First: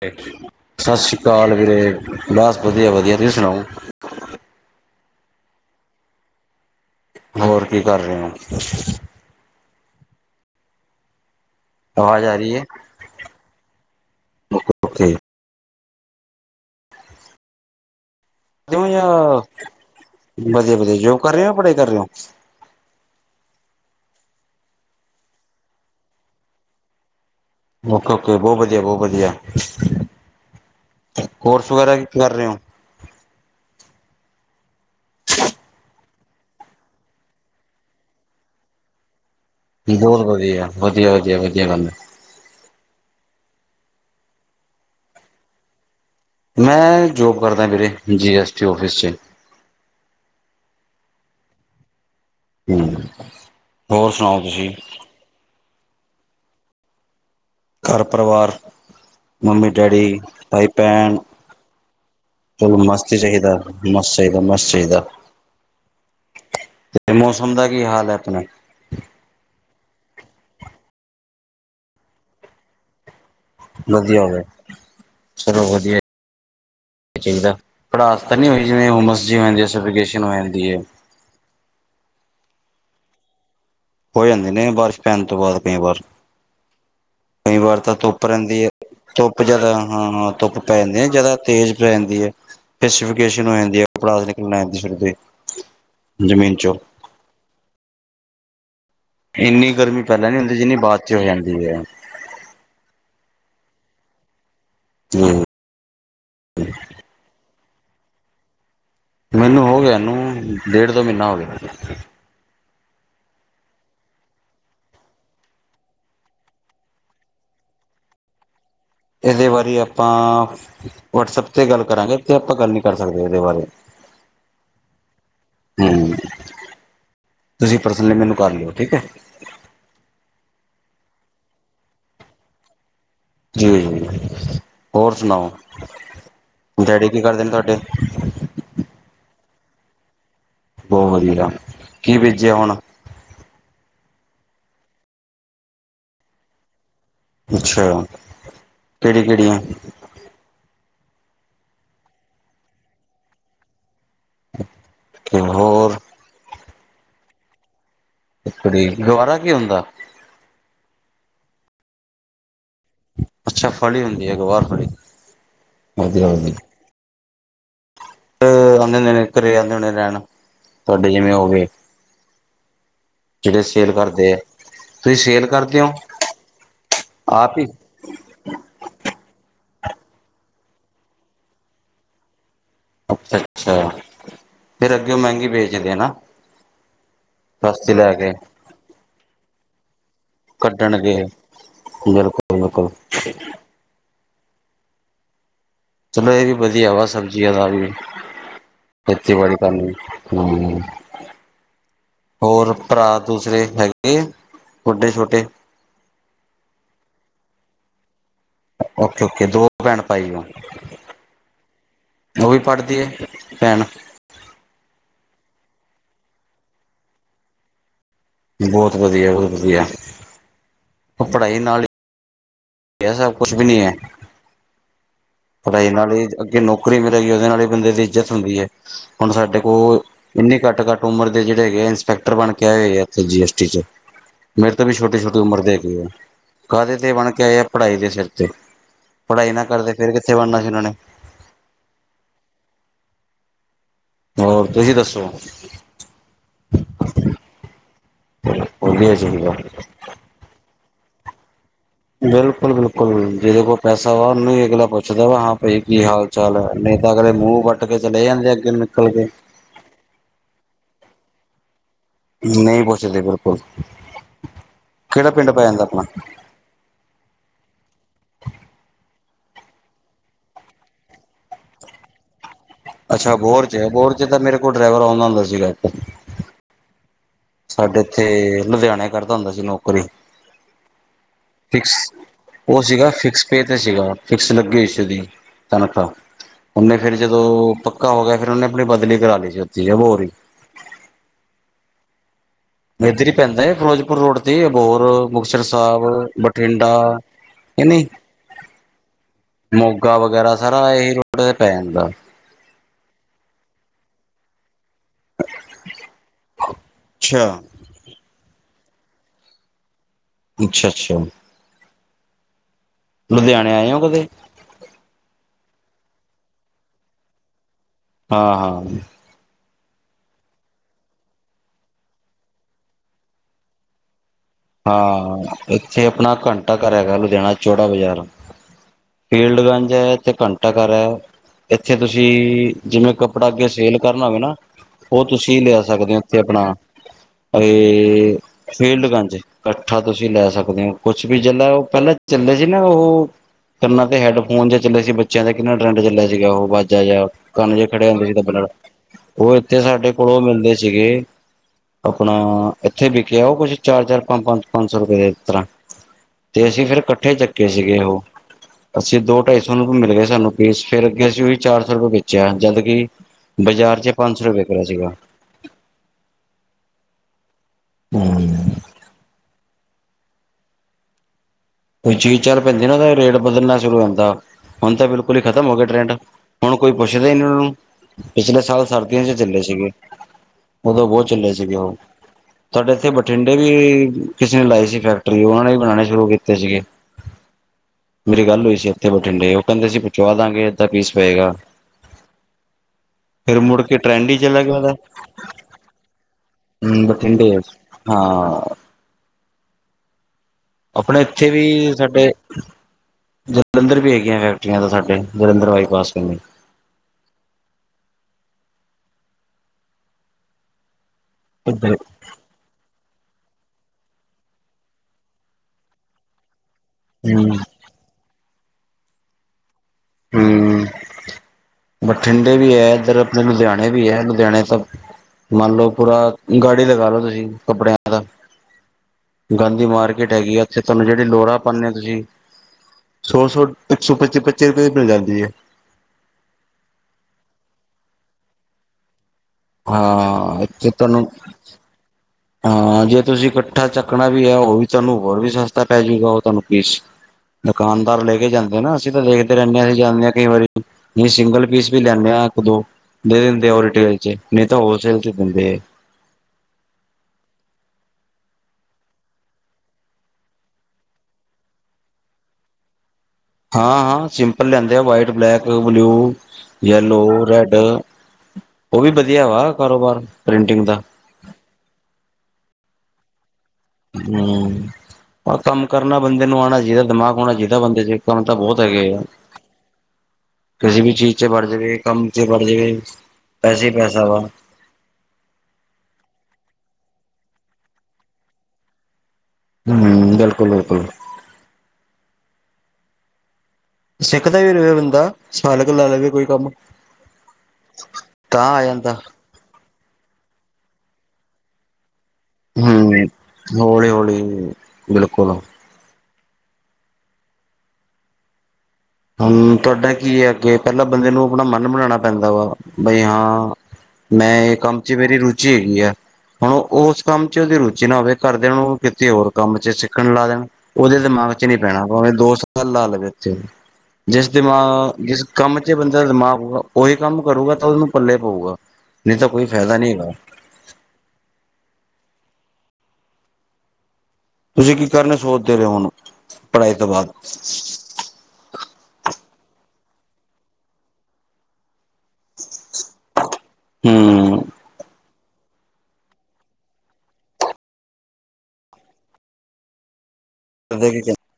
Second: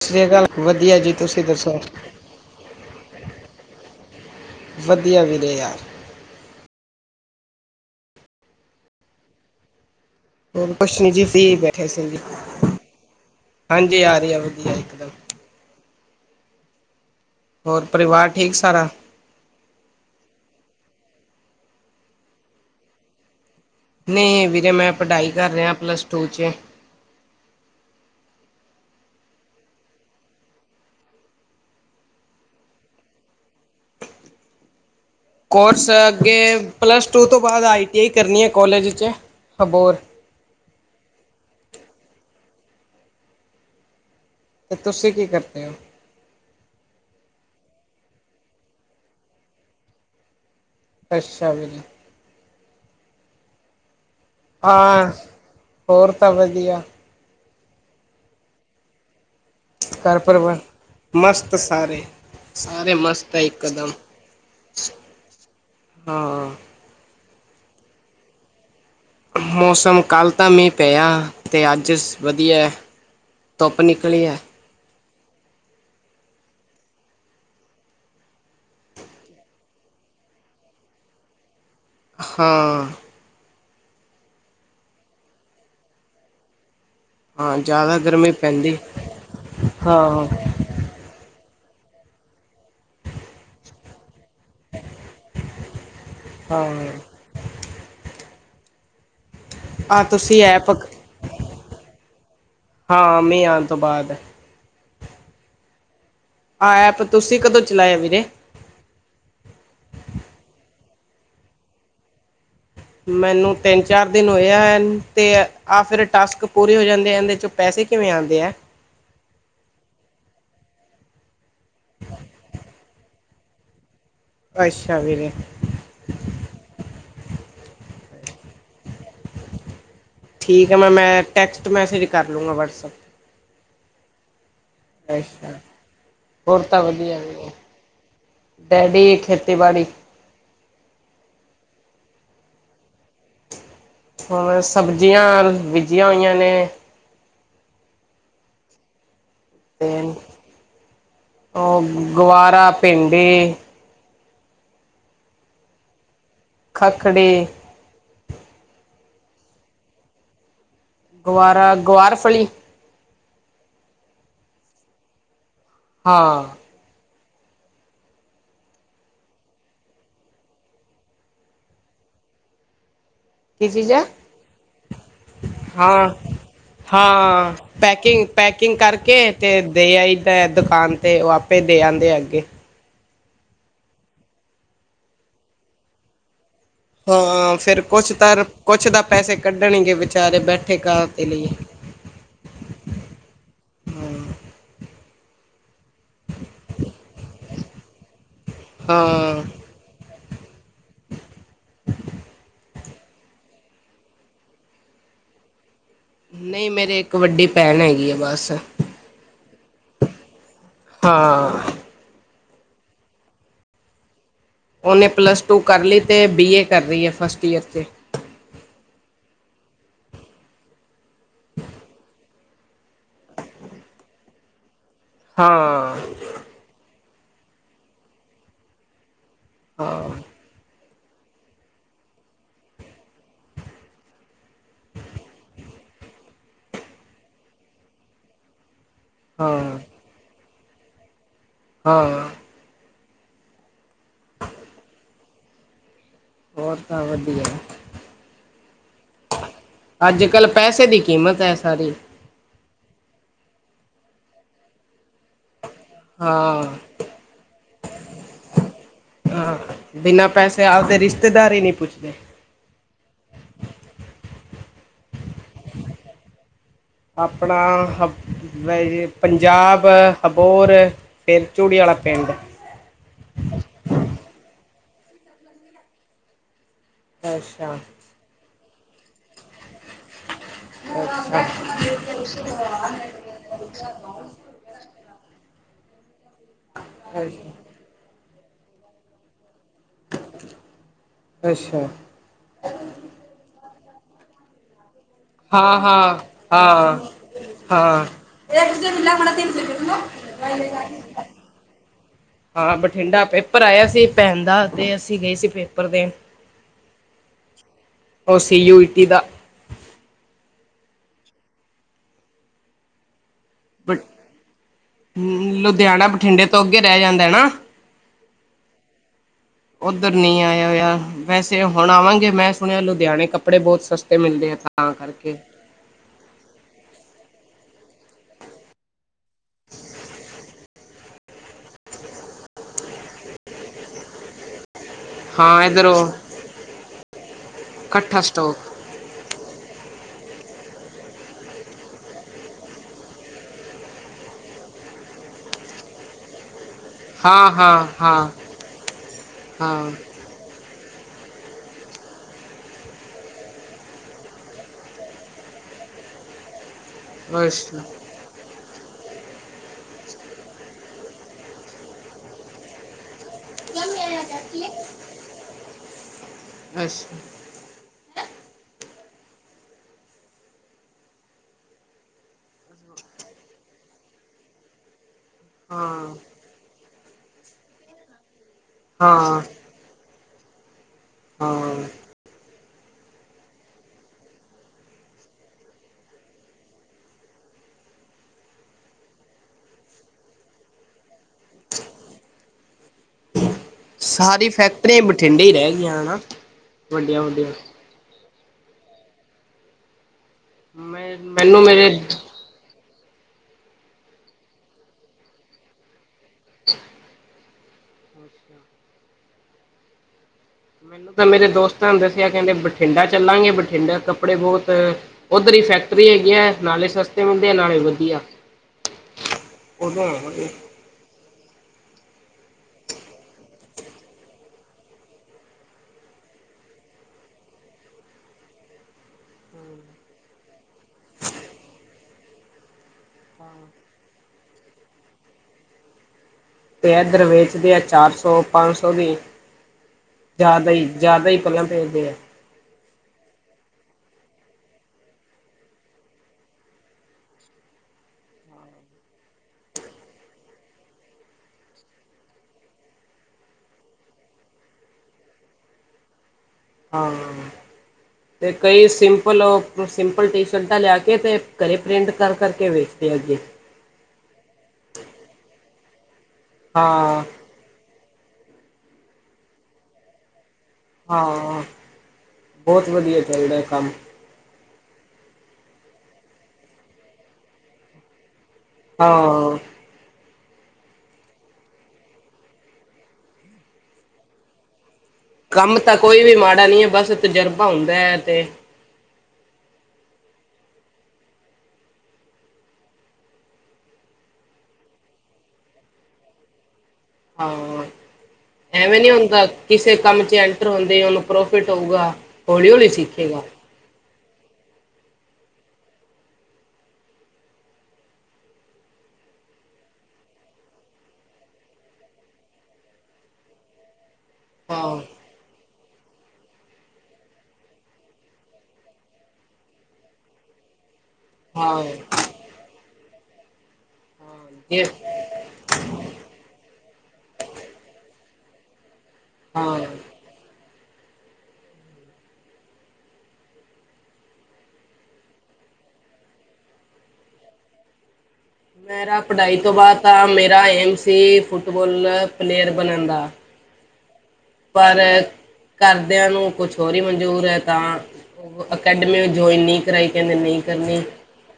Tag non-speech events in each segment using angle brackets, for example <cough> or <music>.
ਸਤਿ ਸ਼੍ਰੀ ਅਕਾਲ ਸਤਿ ਵਧੀਆ ਜੀ ਸ਼੍ਰੀ ਤੁਸੀਂ ਅਕਾਲ ਦੱਸੋ ਵੀਰੇ, ਬਸ ਵਧੀਆ ਵਧੀਆ, ਤੁਸੀਂ ਸੁਣਾਓ? ਵਧੀਆ ਵੀਰੇ ਯਾਰ ਹੋਰ ਕੀ ਕਰ ਰਹੇ ਹੋ? ਹੋਰ ਕੁੱਛ ਨੀ ਜੀ ਫਰੀ ਬੈਠੇ ਸੀ ਜੀ। ਆਵਾਜ਼ ਆ ਰਹੀ ਹੈ ਹਾਂਜੀ ਆ ਰਹੀ ਆ ਵਧੀਆ। ਇੱਕਦਮ ਓਕੇ ਹੋਰ ਪਰਿਵਾਰ ਠੀਕ <unintelligible> ਸਾਰਾ ਵਧੀਆ ਵਧੀਆ ਜੋਬ ਕਰ ਰਹੇ ਹੋ ਜਾਂ ਪੜ੍ਹਾਈ ਕਰ ਰਹੇ ਹੋ? ਨਹੀਂ ਵੀਰੇ, ਮੈਂ ਪੜ੍ਹਾਈ ਕਰ ਰਿਹਾ ਪਲੱਸ ਟੂ 'ਚ। ਓਕੇ-ਓਕੇ ਬਹੁਤ ਵਧੀਆ, ਬਹੁਤ ਵਧੀਆ ਕੋਰਸ ਵਗੈਰਾ ਕਰ ਰਹੇ ਹੋ? ਕੋਰਸ ਅੱਗੇ ਪਲੱਸ ਟੂ ਤੋਂ ਬਾਅਦ, ਆਈ ਟੀ ਆਈ ਕਰਨੀ ਹੈ ਕਲੇਜ 'ਚ। ਅਬੋਰ ਬਹੁਤ ਵਧੀਆ, ਵਧੀਆ ਵਧੀਆ ਵਧੀਆ ਗੱਲ ਐ। ਤੇ ਤੁਸੀਂ ਕੀ ਕਰਦੇ ਉਹ? ਮੈਂ ਜੋਬ ਕਰਦਾ ਵੀਰੇ ਜੀ, ਐੱਸ ਟੀ ਆਫਿਸ 'ਚ। ਅੱਛਾ ਵੀਰ ਜ ਹੂੰ, ਹੋਰ ਸੁਣਾਓ? ਤੁਸੀਂ ਹਾਂ, ਹੋਰ ਤਾਂ ਵਧੀਆ। ਘਰ ਪਰਿਵਾਰ, ਮੰਮੀ ਘਰ ਡੈਡੀ ਪਰਿਵਾਰ ਭਾਈ ਭੈਣ? ਮਸਤ ਸਾਰੇ ਚਲੋਂ ਸਾਰੇ ਮਸਤ ਹੀ ਹੈ ਚਾਹੀਦਾ, ਇਕਦਮ ਮਸਤ ਚਾਹੀਦਾ ਮਸਤ ਚਾਹੀਂਦਾ। ਹਾਂ ਆ। ਅਤੇ ਮੌਸਮ ਦਾ ਕੀ ਹਾਲ ਐ, ਆਪਣਾ? ਮੌਸਮ ਕੱਲ੍ਹ ਤਾਂ ਮੀਂਹ ਪਿਆ ਤੇ ਸ ਅੱਜ ਵਧੀਆ ਐ। ਵਧੀਆ ਹੋ ਗਿਆ, ਚਲੋਂ ਵਧੀਆ। ਚਾਹੀਦਾ ਪੜਾਸ ਤਾਂ ਨੀ ਹੋ ਜਿਵੇਂ ਹੂਮਸ ਹੋ ਜਾਂਦੀ ਐ। ਹਾਂ। ਹੋ ਜਾਂਦੀ ਨੇ, ਬਾਰਿਸ਼ ਪੈਣ ਤੋਂ ਬਾਅਦ ਕਈ ਵਾਰ। ਹਾਂ ਕਈ ਵਾਰ ਤਾਂ ਜ਼ਿਆਦਾ ਧੁੱਪ ਗਰਮੀ ਰਹਿੰਦੀ ਐ, ਪੈਂਦੀ ਧੁੱਪ ਜ਼ਿਆਦਾ, ਹਾਂ ਹਾਂ ਧੁੱਪ ਪੈ ਜਾਂਦੇ ਆ ਜ਼ਿਆਦਾ ਤੇਜ਼ ਪੈ ਜਾਂਦੀ ਐ, ਫਿਰ ਸੂਫਕੇਸ਼ਨ ਹੋ ਜਾਂਦੀ ਐ, ਭੜਾਸ ਮੈਂ ਅੱਜ ਫਿਰਦੇ ਜ਼ਮੀਨ ਹਾਂ ਚੋਂ ਇੰਨੀ ਗਰਮੀ ਆਹ ਪਹਿਲਾਂ ਨੀ ਤੁਸੀਂ ਹੁੰਦੀ ਐਪ ਜਿੰਨੀ ਬਾਅਦ ਚ ਹੋ ਜਾਂਦੀ ਐ। ਹਾਂ, ਮੀਂਹ ਆਣ ਤੋਂ ਬਾਅਦ। ਹੂੰ ਆਹ ਐਪ ਤੁਸੀਂ ਕਦੋਂ ਚਲਾਇਆ ਵੀਰੇ? ਮੈਨੂੰ ਹੋ ਗਿਆ ਇਹਨੂੰ, ਡੇਢ ਦੋ ਮਹੀਨਾ ਹੋ ਗਿਆ। ਮੈਨੂੰ ਤਿੰਨ ਚਾਰ ਦਿਨ ਹੋਇਆ ਐ, ਤੇ ਆਹ ਫਿਰ ਟਾਸਕ ਪੂਰੇ ਹੋ ਜਾਂਦੇ, ਆਦੇ ਚ ਪੈਸੇ ਕਿਵੇਂ ਆਉਂਦੇ ਐ? ਇਹਦੇ ਬਾਰੇ ਆਪਾਂ ਵੱਟਸਐੱਪ ਤੇ ਗੱਲ ਕਰਾਂਗੇ, ਇਹਤੇ ਆਪਾਂ ਗੱਲ ਨੀ ਕਰ ਸਕਦੇ ਇਹਦੇ ਬਾਰੇ। ਅੱਛਾ ਵੀਰੇ। ਹੂੰ, ਤੁਸੀਂ ਪਰਸਨਲੀ ਮੈਨੂੰ ਕਰ ਲਿਓ, ਠੀਕ ਐ। ਠੀਕ ਐ, ਮੈਂ ਮੈਂ ਟੈਕਸਟ ਮੈਸੇਜ ਕਰ ਲੂਗਾ ਵਟਸਐਪ ਜੀ ਜੀ ਹੋਰ ਸੁਣਾਓ, ਅੱਛਾ ਹੋਰ ਤਾਂ ਡੈਡੀ ਵਧੀਆ ਕੀ ਕਰਦੇ ਵੀਰੇ ਨੇ ਤੁਹਾਡੇ? ਡੈਡੀ ਖੇਤੀਬਾੜੀ। ਬਹੁਤ ਵਧੀਆ, ਕੀ ਬੀਜਿਆ ਹੁਣ? ਹੁਣ ਸਬਜ਼ੀਆਂ ਬੀਜੀਆਂ ਹੋਈਆਂ ਨੇ। ਅੱਛਾ, ਕਿਹੜੀ ਕਿਹੜੀਆਂ? ਉਹ ਗੁਆਰਾ, ਭਿੰਡੀ ਤੇ ਹੋ ਖੱਖੜੇ ਕੱਕੜੀ, ਗੁਆਰਾ ਕੀ ਹੁੰਦਾ? ਗੁਆਰਾ ਗੁਆਰਫਲੀ। ਅੱਛਾ, ਫਲੀ ਹੁੰਦੀ ਐ, ਗੁਆਰ ਫਲੀ। ਹਾਂ ਆਉਂਦੇ ਨੇ ਘਰੇ ਆਉਂਦੇ ਹੋਣੇ ਰਹਿਣਾ, ਤੁਹਾਡੇ ਜਿਵੇਂ ਹੋ ਗਏ। ਜਿਹੜੇ ਕੀ ਚੀਜ਼ ਸੇਲ ਹੈ? ਕਰਦੇ ਆ, ਤੁਸੀਂ ਸੇਲ ਕਰਦੇ ਹੋ? ਹਾਂ ਹਾਂ ਆ, ਆਪ ਹੀ? ਪੈਕਿੰਗ ਪੈਕਿੰਗ ਕਰਕੇ ਤੇ ਦੇ ਆਈ ਦਾ ਦੁਕਾਨ 'ਤੇ, ਉਹ ਆਪੇ ਦੇ ਆਂਦੇ ਆ ਅੱਗੇ। ਅੱਛਾ ਅੱਛਾ, ਫਿਰ ਅੱਗੇ ਉਹ ਮਹਿੰਗੀ ਵੇਚਦੇ ਨਾ। ਹਾਂ, ਫਿਰ ਸਸਤੀ ਲੈ ਕੁਛ ਕੇ। ਤਾਂ ਕੁਛ ਤਾਂ ਪੈਸੇ ਕੱਢਣਗੇ ਵਿਚਾਰੇ ਬੈਠੇ ਕਾਹਦੇ ਦੇ ਲਈ ਐ। ਕੁਲ ਬਿਲਕੁਲ ਚਲੋਂ ਇਹ ਵੀ ਵਧੀਆ ਵਾ ਸਬਜ਼ੀਆਂ ਦਾ ਵੀ, ਹਾਂ ਖੇਤੀਬਾੜੀ ਕਰਨੀ। ਹੂੰ ਹੋਰ ਭਰਾ ਦੂਸਰੇ ਹੈਗੇ ਆ, ਵੱਡੇ ਛੋਟੇ? ਨਹੀਂ, ਮੇਰੀ ਇੱਕ ਵੱਡੀ ਭੈਣ ਹੈਗੀ ਆ, ਬਸ। ਓਕੇ-ਓਕੇ, ਦੋ ਭੈਣ ਪਾਈ ਹੋ। ਹਾਂ। ਉਹ ਵੀ ਪੜ੍ਹਦੀ ਹੈ, ਭੈਣ। ਉਹਨੇ ਪਲੱਸ ਟੂ ਕਰ ਲਈ, ਤੇ ਬੀ ਏ ਕਰ ਰਹੀ ਹੈ ਫਸਟ ਈਅਰ ਤੇ ਬਹੁਤ ਵਧੀਆ, ਬਹੁਤ ਵਧੀਆ। ਉਹ ਪੜ੍ਹਾਈ ਨਾਲ ਹੀ ਇਹ ਸਭ ਕੁਛ ਵੀ ਨੀ ਹੈ। ਪੜ੍ਹਾਈ ਹਾਂ ਨਾਲ ਹੀ ਅੱਗੇ ਨੌਕਰੀ ਮਿਲੇਗੀ, ਉਹਦੇ ਨਾਲ ਹੀ ਬੰਦੇ ਦੀ ਇੱਜਤ ਹੁੰਦੀ ਹੈ ਹੁਣ ਸਾਡੇ ਕੋਲ ਹਾਂ। ਇੰਨੀ ਘੱਟ-ਘੱਟ ਉਮਰ ਦੇ ਜਿਹੜੇ ਹੈਗੇ, ਇੰਸਪੈਕਟਰ ਬਣ ਕੇ ਆਏ ਹੈ ਇਥੇ ਜੀਐਸਟੀ'ਚ। ਮੇਰੇ ਤੋਂ ਵੀ ਛੋਟੀ-ਛੋਟੀ ਉਮਰ ਦੇ ਹੈਗੇ ਆ। ਕਾਹਦੇ ਤੇ ਬਣ ਕੇ ਆਏ ਆ ਪੜ੍ਹਾਈ ਦੇ ਸਿਰ ਤੇ, ਪੜ੍ਹਾਈ ਹਾਂ ਨਾ ਕਰਦੇ ਫਿਰ ਕਿੱਥੇ ਬਣਨਾ ਸੀ ਏਹਨਾਂ ਨੇ। ਹਾਂ। ਹੋਰ, ਤੁਸੀਂ ਦੱਸੋ। ਹੋਰ ਸਬ ਵਧੀਆ। ਵਧੀਆ ਚਾਹੀਦਾ ਅੱਜਕੱਲ੍ਹ ਪੈਸੇ ਦੀ ਕੀਮਤ ਹੈ ਸਾਰੀ। ਬਿਲਕੁਲ-ਬਿਲਕੁਲ ਜਿਹਦੇ ਕੋਲ ਪੈਸਾ ਵਾ, ਉਹਨੂੰ ਹੀ ਅਗਲਾ ਪੁੱਛਦਾ ਵਾ ਹਾਂ ਭਾਈ ਕੀ ਹਾਲ ਚਾਲ ਹਾਂ ਆ, ਨਹੀਂ ਤਾਂ ਅਗਲੇ ਮੂੰਹ ਵੱਟ ਕੇ ਚਲੇ ਜਾਂਦੇ ਅੱਗੇ ਨੂੰ ਨਿਕਲ ਕੇ। ਹਾਂ ਬਿਨਾਂ ਪੈਸੇ ਆਵਦੇ ਰਿਸ਼ਤੇਦਾਰ ਹੀ ਨਹੀਂ ਪੁੱਛਦੇ। ਨਹੀਂ ਪੁੱਛਦੇ ਬਿਲਕੁਲ, ਕਿਹੜਾ ਪਿੰਡ ਪੈ ਜਾਂਦਾ ਆਪਣਾ? ਆਪਣਾ ਵੈਸੇ ਪੰਜਾਬ, ਅਬੋਰ ਪਿਰਚੁੜੀ ਆਲਾ ਪਿੰਡ। ਅੱਛਾ ਅਬੋਰ'ਚ ਹੈ, ਅਬੋਰ'ਚ ਤਾਂ ਮੇਰੇ ਕੋਲ ਡਰਾਈਵਰ ਆਉਂਦਾ ਹੁੰਦਾ ਸੀਗਾ। ਅੱਛਾ। ਤੇ ਲੁਧਿਆਣੇ ਕਰਦਾ ਹੁੰਦਾ ਸੀ ਨੌਕਰੀ। ਫਿਕਸ <inaudible> ਉਹ ਸੀਗਾ ਫਿਕਸ ਪੇ'ਤੇ ਸੀਗਾ, ਫਿਕਸ ਲੱਗੇ ਹੋਈ ਸੀ ਓਹਦੀ ਤਨਖਾਹ। ਉਹਨੇ ਫੇਰ ਅੱਛਾ ਜਦੋਂ ਪੱਕਾ ਹੋ ਗਿਆ, ਫੇਰ ਉਹਨੇ ਆਪਣੀ ਬਦਲੀ ਕਰਾ ਲਈ ਸੀ ਉਥੀ ਅਬੋਰ ਹੀ। ਅੱਛਾ। ਏਧਰ ਹੀ ਪੈਂਦਾ, ਫਿਰੋਜ਼ਪੁਰ ਰੋਡ'ਤੇ ਅਬੋਰ। ਮੁਕਤਸਰ ਹਾਂ ਸਾਹਿਬ, ਹਾਂ ਬਠਿੰਡਾ, ਹਾਂ ਕੇ ਨਹੀਂ। <inaudible> ਹਾਂ, ਇਹੀ ਰੋਡ ਤੇ ਪੈ ਜਾਂਦਾ। ਹਾਂ ਬਠਿੰਡਾ ਪੇਪਰ ਆਇਆ ਸੀ ਭੈਣ ਦਾ, ਤੇ ਅਸੀਂ ਗਏ ਸੀ ਪੇ ਪੇਪਰ ਦੇਣ, ਅੱਛਾ। ਓ ਸੀਯੂਇਟੀ ਦਾ। ਅੱਛਾ-ਅੱਛਾ। ਲੁਧਿਆਣੇ ਆਏ ਹੋ ਕਦੇ? ਹਂ, ਲੁਧਿਆਣਾ ਬਠਿੰਡੇ ਤੋਂ ਅੱਗੇ ਰਹਿ ਜਾਂਦਾ ਨਾ। ਹਾਂ-ਹਾਂ। ਉੱਧਰ ਨਹੀਂ ਆਏ ਹੋਏ ਆ ਵੈਸੇ, ਹੁਣ ਆਵਾਂਗੇ, ਮੈਂ ਸੁਣਿਆ ਲੁਧਿਆਣੇ ਕੱਪੜੇ ਬਹੁਤ ਸਸਤੇ ਮਿਲਦੇ ਆ। ਤਾਂ ਕਰਕੇ ਹਾਂ, ਇੱਥੇ ਆਪਣਾ ਘੰਟਾ ਕਰ ਹੈਗਾ, ਲੁਧਿਆਣਾ ਚੌੜਾ ਬਾਜ਼ਾਰ। ਫੀਲਡ ਗੰਜ ਤੇ ਕਣ ਘੰਟਾ ਘਰ ਐ ਇੱਥੇ, ਤੁਸੀਂ ਜਿਵੇਂ ਕੱਪੜਾ ਅੱਗੇ ਸੇਲ ਕਰਨਾ ਹੋਵੇ ਨਾ ਉਹ ਤੁਸੀਂ ਹਾਂ ਲਿਆ ਇੱਧਰੋਂ ਸਕਦੇ ਹੋ ਇੱਥੇ ਆਪਣਾ, ਕੱਠਾ ਇਹ ਸਟੋਕ ਫੀਲਡ ਗੰਜ ਇਕੱਠਾ ਤੁਸੀਂ ਲੈ ਸਕਦੇ ਹੋ, ਕੁਛ ਵੀ, ਜਿਹੜਾ ਉਹ ਪਹਿਲਾਂ ਚੱਲੇ ਸੀ ਨਾ, ਉਹ ਕੰਨਾਂ'ਤੇ ਹੈਡਫੋਨ ਜੇ ਚੱਲੇ ਸੀ, ਬੱਚਿਆਂ ਦਾ ਕਿੰਨਾ ਟਰੈਂਡ ਚੱਲਿਆ ਸੀਗਾ, ਉਹ ਵੱਲ ਹਾਂ ਕੰਨ ਜੇ ਹਾਂ ਖੜੇ ਹੁੰਦੇ ਹਾਂ ਸੀ, ਦਬਨ ਨਾਲ, ਉਹ ਇੱਥੇ ਹਾਂ ਸਾਡੇ ਓਹ ਮਿਲਦੇ ਸੀਗੇ, ਆਪਣਾ ਇੱਥੇ ਵਿਕਿਆ ਉਹ ਕੁਛ ਚਾਰ-ਚਾਰ ਪੰਜ-ਪੰਜ ਸੌ ਰੁਪਏ ਇਸ ਤਰ੍ਹਾਂ ਤੇ ਅਸੀਂ ਫਿਰ ਇਕੱਠੇ ਬਸ ਚੱਕੇ ਸੀਗੇ, ਉਹ। ਅਸੀਂ ਦੋ ਢਾਈ ਸੌ ਨੂੰ ਮਿਲ ਗਏ ਸਾਨੂੰ ਪੀਸ, ਫੇਰ ਅੱਗੇ ਅਸੀਂ ਉਹੀ ਚਾਰ ਸੌ ਰੁਪਏ ਵੇਚਿਆ ਜਦ ਕਿ। ਬਾਜ਼ਾਰ 'ਚ ਪੰਜ ਸੌ ਰੁਪਏ ਵਿਕ‌‌ ਰਿਹਾ ਸੀਗਾ। ਅੱਛਾ। ਹਮ <inaudible> ਕੋਈ ਚੀਜ ਚੱਲ ਪੈਂਦੀ ਨਾ ਰੇਟ ਬਦਲਣਾ ਸ਼ੁਰੂ ਹੋ ਜਾਂਦਾ, ਹੁਣ ਤਾਂ ਬਿਲਕੁਲ ਹੀ ਖਤਮ ਹੋ ਗਿਆ ਟਰੈਂਡ। ਹਾਂ ਹੁਣ ਕੋਈ ਪੁੱਛਦਾ ਹੀ ਨਹੀਂ ਉਹਨਾਂ ਨੂੰ, ਪਿਛਲੇ ਸਾਲ ਸਰਦੀਆਂ 'ਚ ਹਾਂ ਚੱਲੇ ਸੀਗੇ ਉਦੋਂ ਬਹੁਤ। ਚੱਲੇ ਸੀਗੇ ਹਾਂ ਉਹ। ਤੁਹਾਡੇ ਇੱਥੇ ਬਠਿੰਡੇ ਵੀ ਕਿਸੇ ਨੇ ਲਾਈ ਸੀ ਫੈਕਟਰੀ, ਉਹਨਾਂ ਨੇ ਬਣਾਉਣੇ ਸ਼ੁਰੂ ਕੀਤੇ ਸੀਗੇ। ਮੇਰੀ ਗੱਲ ਹੋਈ ਸੀ ਇੱਥੇ ਬਠਿੰਡੇ, ਉਹ ਕਹਿੰਦੇ ਸੀ ਪਹੁੰਚਵਾ ਦਾਂਗੇ ਏਦਾਂ ਪੀਸ ਪਏਗਾ। ਫਿਰ ਮੁੜ ਕੇ ਟਰੈਂਡ ਹੀ ਸਾਰੀ ਚਲਾ ਗਿਆ ਉਹਦਾ ਫੈਕਟਰੀਆਂ ਬਠਿੰਡੇ ਹੀ ਰਹਿ ਗਈਆਂ, ਹਨਾ। ਹਮ ਵੱਡੀਆਂ ਬਠਿੰਡੇ, ਵੱਡੀਆਂ ਹਾਂ। <unintelligible> ਮੈਂ ਆਪਣੇ ਇੱਥੇ ਮੈਨੂੰ ਮੇਰੇ ਵੀ ਸਾਡੇ। ਜਲੰਧਰ ਵੀ ਹੈਗੀਆਂ ਫੈਕਟਰੀਆਂ ਤਾਂ ਸਾਡੇ, ਜਲੰਧਰ ਬਾਈਪਾਸ ਵਾਲੇ। ਅੱਛਾ <inaudible> ਮੈਨੂੰ ਤਾਂ ਮੇਰੇ ਦੋਸਤਾਂ ਉੱਧਰ ਨੇ ਦੱਸਿਆ। ਕਹਿੰਦੇ ਬਠਿੰਡਾ ਚੱਲਾਂਗੇ। ਬਠਿੰਡਾ ਕੱਪੜੇ ਬਹੁਤ ਉੱਧਰ ਹੀ ਫੈਕਟਰੀ ਹੈਗੀ ਹੈ ਨਾਲੇ ਸਸਤੀ ਹਮ ਹੁੰਦੇ ਨਾਲੇ ਵਧੀਆ। ਉਹ <unintelligible> ਹਮ ਬਠਿੰਡੇ ਵੀ ਹੈ, ਇੱਧਰ ਆਪਣੇ ਲੁਧਿਆਣੇ ਵੀ ਹੈ, ਲੁਧਿਆਣੇ ਸਭ ਮੰਨ ਲਓ ਪੂਰਾ ਗੜ ਹੀ ਲਗਾ ਲੋ ਤੁਸੀਂ ਕੱਪੜਿਆਂ ਦਾ। ਗਾਂਧੀ ਮਾਰਕੀਟ ਹੈਗੀ ਆ ਉੱਥੇ, ਤੁਹਾਨੂੰ ਜਿਹੜੀ ਲੋਅਰਾ ਪਾਉਂਦੇ ਹੋ ਤੁਸੀਂ ਸੌ ਸੌ, ਇੱਕ ਸੌ ਪੱਚੀ- ਪੱਚੀ ਰੁਪਏ ਦੀ ਮਿਲ ਜਾਂਦੀ ਹੈ। ਅਤੇ ਇਧਰ ਵੇਚਦੇ ਆ, ਚਾਰ ਸੌ ਪੰਜ ਸੌ ਦੀ। ਹਾਂ ਜ਼ਿਆਦਾ ਹੀ ਇੱਥੇ ਤੁਹਾਨੂੰ ਜ਼ਿਆਦਾ ਹੀ, ਪਲਾਂ ਬੇਚਦੇ ਆ। ਹਾਂ ਜੇ ਤੁਸੀਂ ਇਕੱਠਾ ਚੱਕਣਾ ਵੀ ਹੈ, ਉਹ ਵੀ ਤੁਹਾਨੂੰ ਹੋਰ ਵੀ ਸਸਤਾ ਪੈ ਜੂਗਾ ਉਹ ਤੁਹਾਨੂੰ ਪੀਸ। ਦੁਕਾਨਦਾਰ ਲੈ ਕੇ ਜਾਂਦੇ ਨਾ ਅਸੀਂ ਤਾਂ ਦੇਖਦੇ ਰਹਿੰਦੇ ਹਾਂ, ਅਸੀਂ ਜਾਂਦੇ ਹਾਂ ਕਈ ਵਾਰੀ ਨਹੀਂ ਸਿੰਗਲ ਪੀਸ ਵੀ ਲੈਂਦੇ ਹਾਂ, ਇੱਕ ਦੋ ਦੇ ਦਿੰਦੇ ਹੋ ਰਿਟੇਲ ਚ' ਨਹੀਂ ਤਾਂ ਹੋਲਸੇਲ ਚ ਦਿੰਦੇ ਆ। ਹਾਂ। <inaudible> ਤੇ ਕਈ ਸਿੰਪਲ, ਸਿੰਪਲ ਟੀ ਸ਼ਰਟਾਂ ਲਿਆ ਕੇ ਤੇ ਘਰੇ ਪ੍ਰਿੰਟ ਕਰ ਕਰਕੇ ਵੇਚਦੇ ਅੱਗੇ। ਹਾਂ ਹਾਂ ਸਿੰਪਲ ਲਿਆਂਦੇ ਆ ਵਾਈਟ, ਬਲੈਕ, ਬਲਿਊ। ਹਾਂ ਯੈਲੋ, ਰੈਡ ਉਹ ਵੀ ਵਧੀਆ ਵਾ ਕਾਰੋਬਾਰ ਪ੍ਰਿੰਟਿੰਗ ਦਾ। ਹਾਂ, ਬਹੁਤ ਵਧੀਆ ਚੱਲਦਾ‌ ਆ ਕੰਮ। ਹੁੰ ਕੰਮ ਕਰਨਾ ਬੰਦੇ ਨੂੰ ਆਉਣਾ ਚਾਹੀਦਾ। ਦਿਮਾਗ ਹੋਣਾ ਚਾਹੀਦਾ ਬੰਦੇ ਚ। ਕੰਮ ਤਾਂ ਬਹੁਤ ਹੈਗੇ ਆ। ਹਾਂ ਕਿਸੇ ਵੀ ਚੀਜ਼ ਚ ਵੜ ਜਾਵੇ, ਕੰਮ ਚ ਵੜ ਜਾਵੇ ਪੈਸੇ ਹੀ ਪੈਸਾ ਵਾ। ਕੰਮ ਤਾਂ ਕੋਈ ਵੀ ਮਾੜਾ ਨਹੀ ਹੈ, ਬਸ ਤਜਰਬਾ ਹੁੰਦਾ ਹੈ ਤੇ ਹੁੰ ਬਿਲਕੁਲ ਬਿਲਕੁਲ। ਸਿੱਖਦਾ ਵੀ ਰਹੇ ਬੰਦਾ, ਸਾਲ ਕੁ ਲਾ ਲਵੇ ਕੋਈ ਕੰਮ। ਹਾਂ, ਤਾਂ ਆ ਐਵੇਂ ਨੀ ਜਾਂਦਾ ਹੁੰਦਾ। ਕਿਸੇ ਕੰਮ 'ਚ ਐਂਟਰ ਹੁੰਦੇ ਹੀ, ਓਹਨੂੰ ਪ੍ਰੋਫਿਟ ਹੋਊਗਾ। ਹੌਲੀ ਹੌਲੀ ਹੁੰ, ਸਿੱਖੇਗਾ ਹੌਲੀ ਹੌਲੀ ਬਿਲਕੁਲ। ਹੁੰ ਤੁਹਾਡਾ ਕੀ ਹੈ, ਤੁਹੀਂ ਪਹਿਲਾਂ ਬੰਦੇ ਨੂੰ ਆਪਣਾ ਮਨ ਬਣਾਉਣਾ ਪੈਂਦਾ ਵਾ, ਬਈ ਹਾਂ। ਮੈਂ ਇਹ ਹਾਂ ਕੰਮ ਚ, ਮੇਰੀ ਰੂਚੀ ਹੈਗੀ ਆ। ਹੁੰ ਉਸ ਕੰਮ ਚ ਉਹਦੀ ਰੁਚੀ ਨਾ ਹੋਵੇ, ਘਰਦੇ ਓਹਨੂੰ ਕਿਤੇ ਹੋਰ ਕੰਮ ਚ ਸਿੱਖਣ ਲਾ ਦੇਣ। ਉਹਦੇ ਦਿਮਾਗ ਚ ਨੀ ਹਾਂ ਪੈਣਾ, ਭਾਵੇਂ ਦੋ ਸਾਲ ਲਾ ਲਵੇ ਉਥੇ। ਜਿਸ ਹਾਂ ਜੇ ਦਿਮਾਗ, ਜਿਸ ਕੰਮ ਚ ਬੰਦਾ ਦਾ ਦਿਮਾਗ ਹੋਊਗਾ, ਉਹੀ ਕੰਮ ਕਰੇਗਾ ਤਾਂ ਉਹਨੂੰ ਪੱਲੇ ਪਊਗਾ। ਨਹੀਂ ਤਾਂ ਕੋਈ ਹਾਂ ਫਾਇਦਾ ਨਹੀ ਹੈਗਾ। ਤੁਸੀਂ ਕੀ ਕਰਨੇ ਸੋਚਦੇ ਰਹੇ ਹੋ, ਹੁਣ ਪੜ੍ਹਾਈ ਤੋਂ ਬਾਅਦ? ਮੇਰਾ ਪੜ੍ਹਾਈ ਤੋਂ ਬਾਅਦ ਤਾਂ ਮੇਰਾ ਏਮ ਸੀ, ਫੁੱਟਬੋਲ ਪਲੇਅਰ ਬਣਨ ਦਾ। ਹੁੰ। ਪਰ ਘਰਦਿਆਂ ਨੂੰ, ਕੁਛ ਹੋਰ ਹੀ ਮਨਜ਼ੂਰ ਹੈ, ਤਾਂ ਅਕੈਡਮੀ ਜੁਆਇਨ ਨਹੀਂ ਕਰਾਈ, ਕਹਿੰਦੇ ਨਈ ਕਰਨੀ। ਅੱਛਾ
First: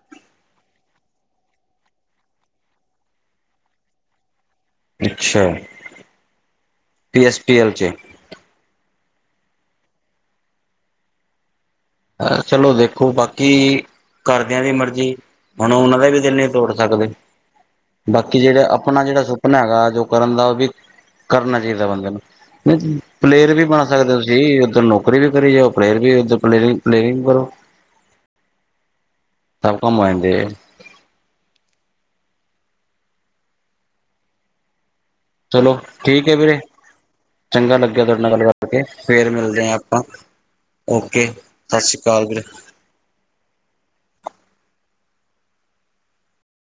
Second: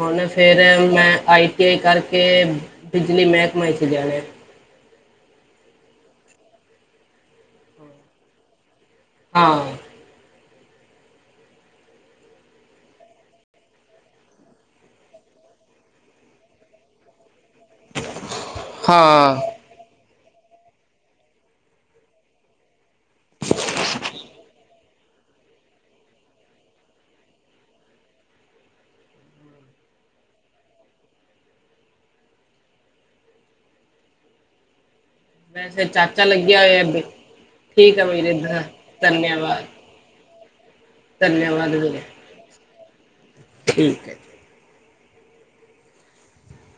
ਹੁਣ ਫਿਰ ਮੈਂ, ਆਈ ਟੀ ਆਈ ਕਰਕੇ ਬਿਜਲੀ ਮਹਿਕਮੇ 'ਚ ਜਾ ਰਿਹਾ ਅੱਛਾ, ਪੀ ਐੱਸ ਪੀ ਐਲ 'ਚ ਹਾਂ। ਚਲੋ ਦੇਖੋ, ਬਾਕੀ ਘਰਦਿਆਂ ਦੀ ਮਰਜ਼ੀ, ਹੁਣ ਉਹਨਾਂ ਦਾ ਵੀ ਦਿਲ ਨਹੀਂ ਤੋੜ, ਸਕਦੇ ਬਾਕੀ, ਜਿਹੜਾ ਆਪਣਾ, ਜਿਹੜਾ ਹਾਂ ਸੁਪਨਾ ਹੈਗਾ ਜੋ ਕਰਨ ਦਾ ਵੀ, ਕਰਨਾ ਚਾਹੀਦਾ ਬੰਦੇ ਨੂੰ, ਨਹੀਂ ਪਲੇਅਰ ਵੀ ਬਣ ਸਕਦੇ ਤੁਸੀਂ ਉਸ ਨੂੰ ਪਰੇਅਰ ਕਰੀ ਜਾਓ, ਪਰੇ ਡੈਲੀ ਪ੍ਰੇਯਰ ਪਰੇਅਰ ਕਰੋ ਸਭ ਕੰਮ, ਆਏਗੇ। ਚਲੋ ਵੈਸੇ ਚਾਚਾ ਠੀਕ ਏ ਵੀਰੇ, ਲੱਗਿਆ ਹੋਇਆ ਚੰਗਾ ਠੀਕ ਲੱਗਿਆ ਹੈ ਤੁਹਾਡੇ ਨਾਲ ਵੀਰੇ ਗੱਲ ਕਰਕੇ ਫੇਰ ਧੰਨਵਾਦ ਮਿਲਦੇ ਆ। ਓਕੇ, ਸਤਿ ਸ਼੍ਰੀ ਅਕਾਲ ਵੀਰੇ। ਠੀਕ ਹੈ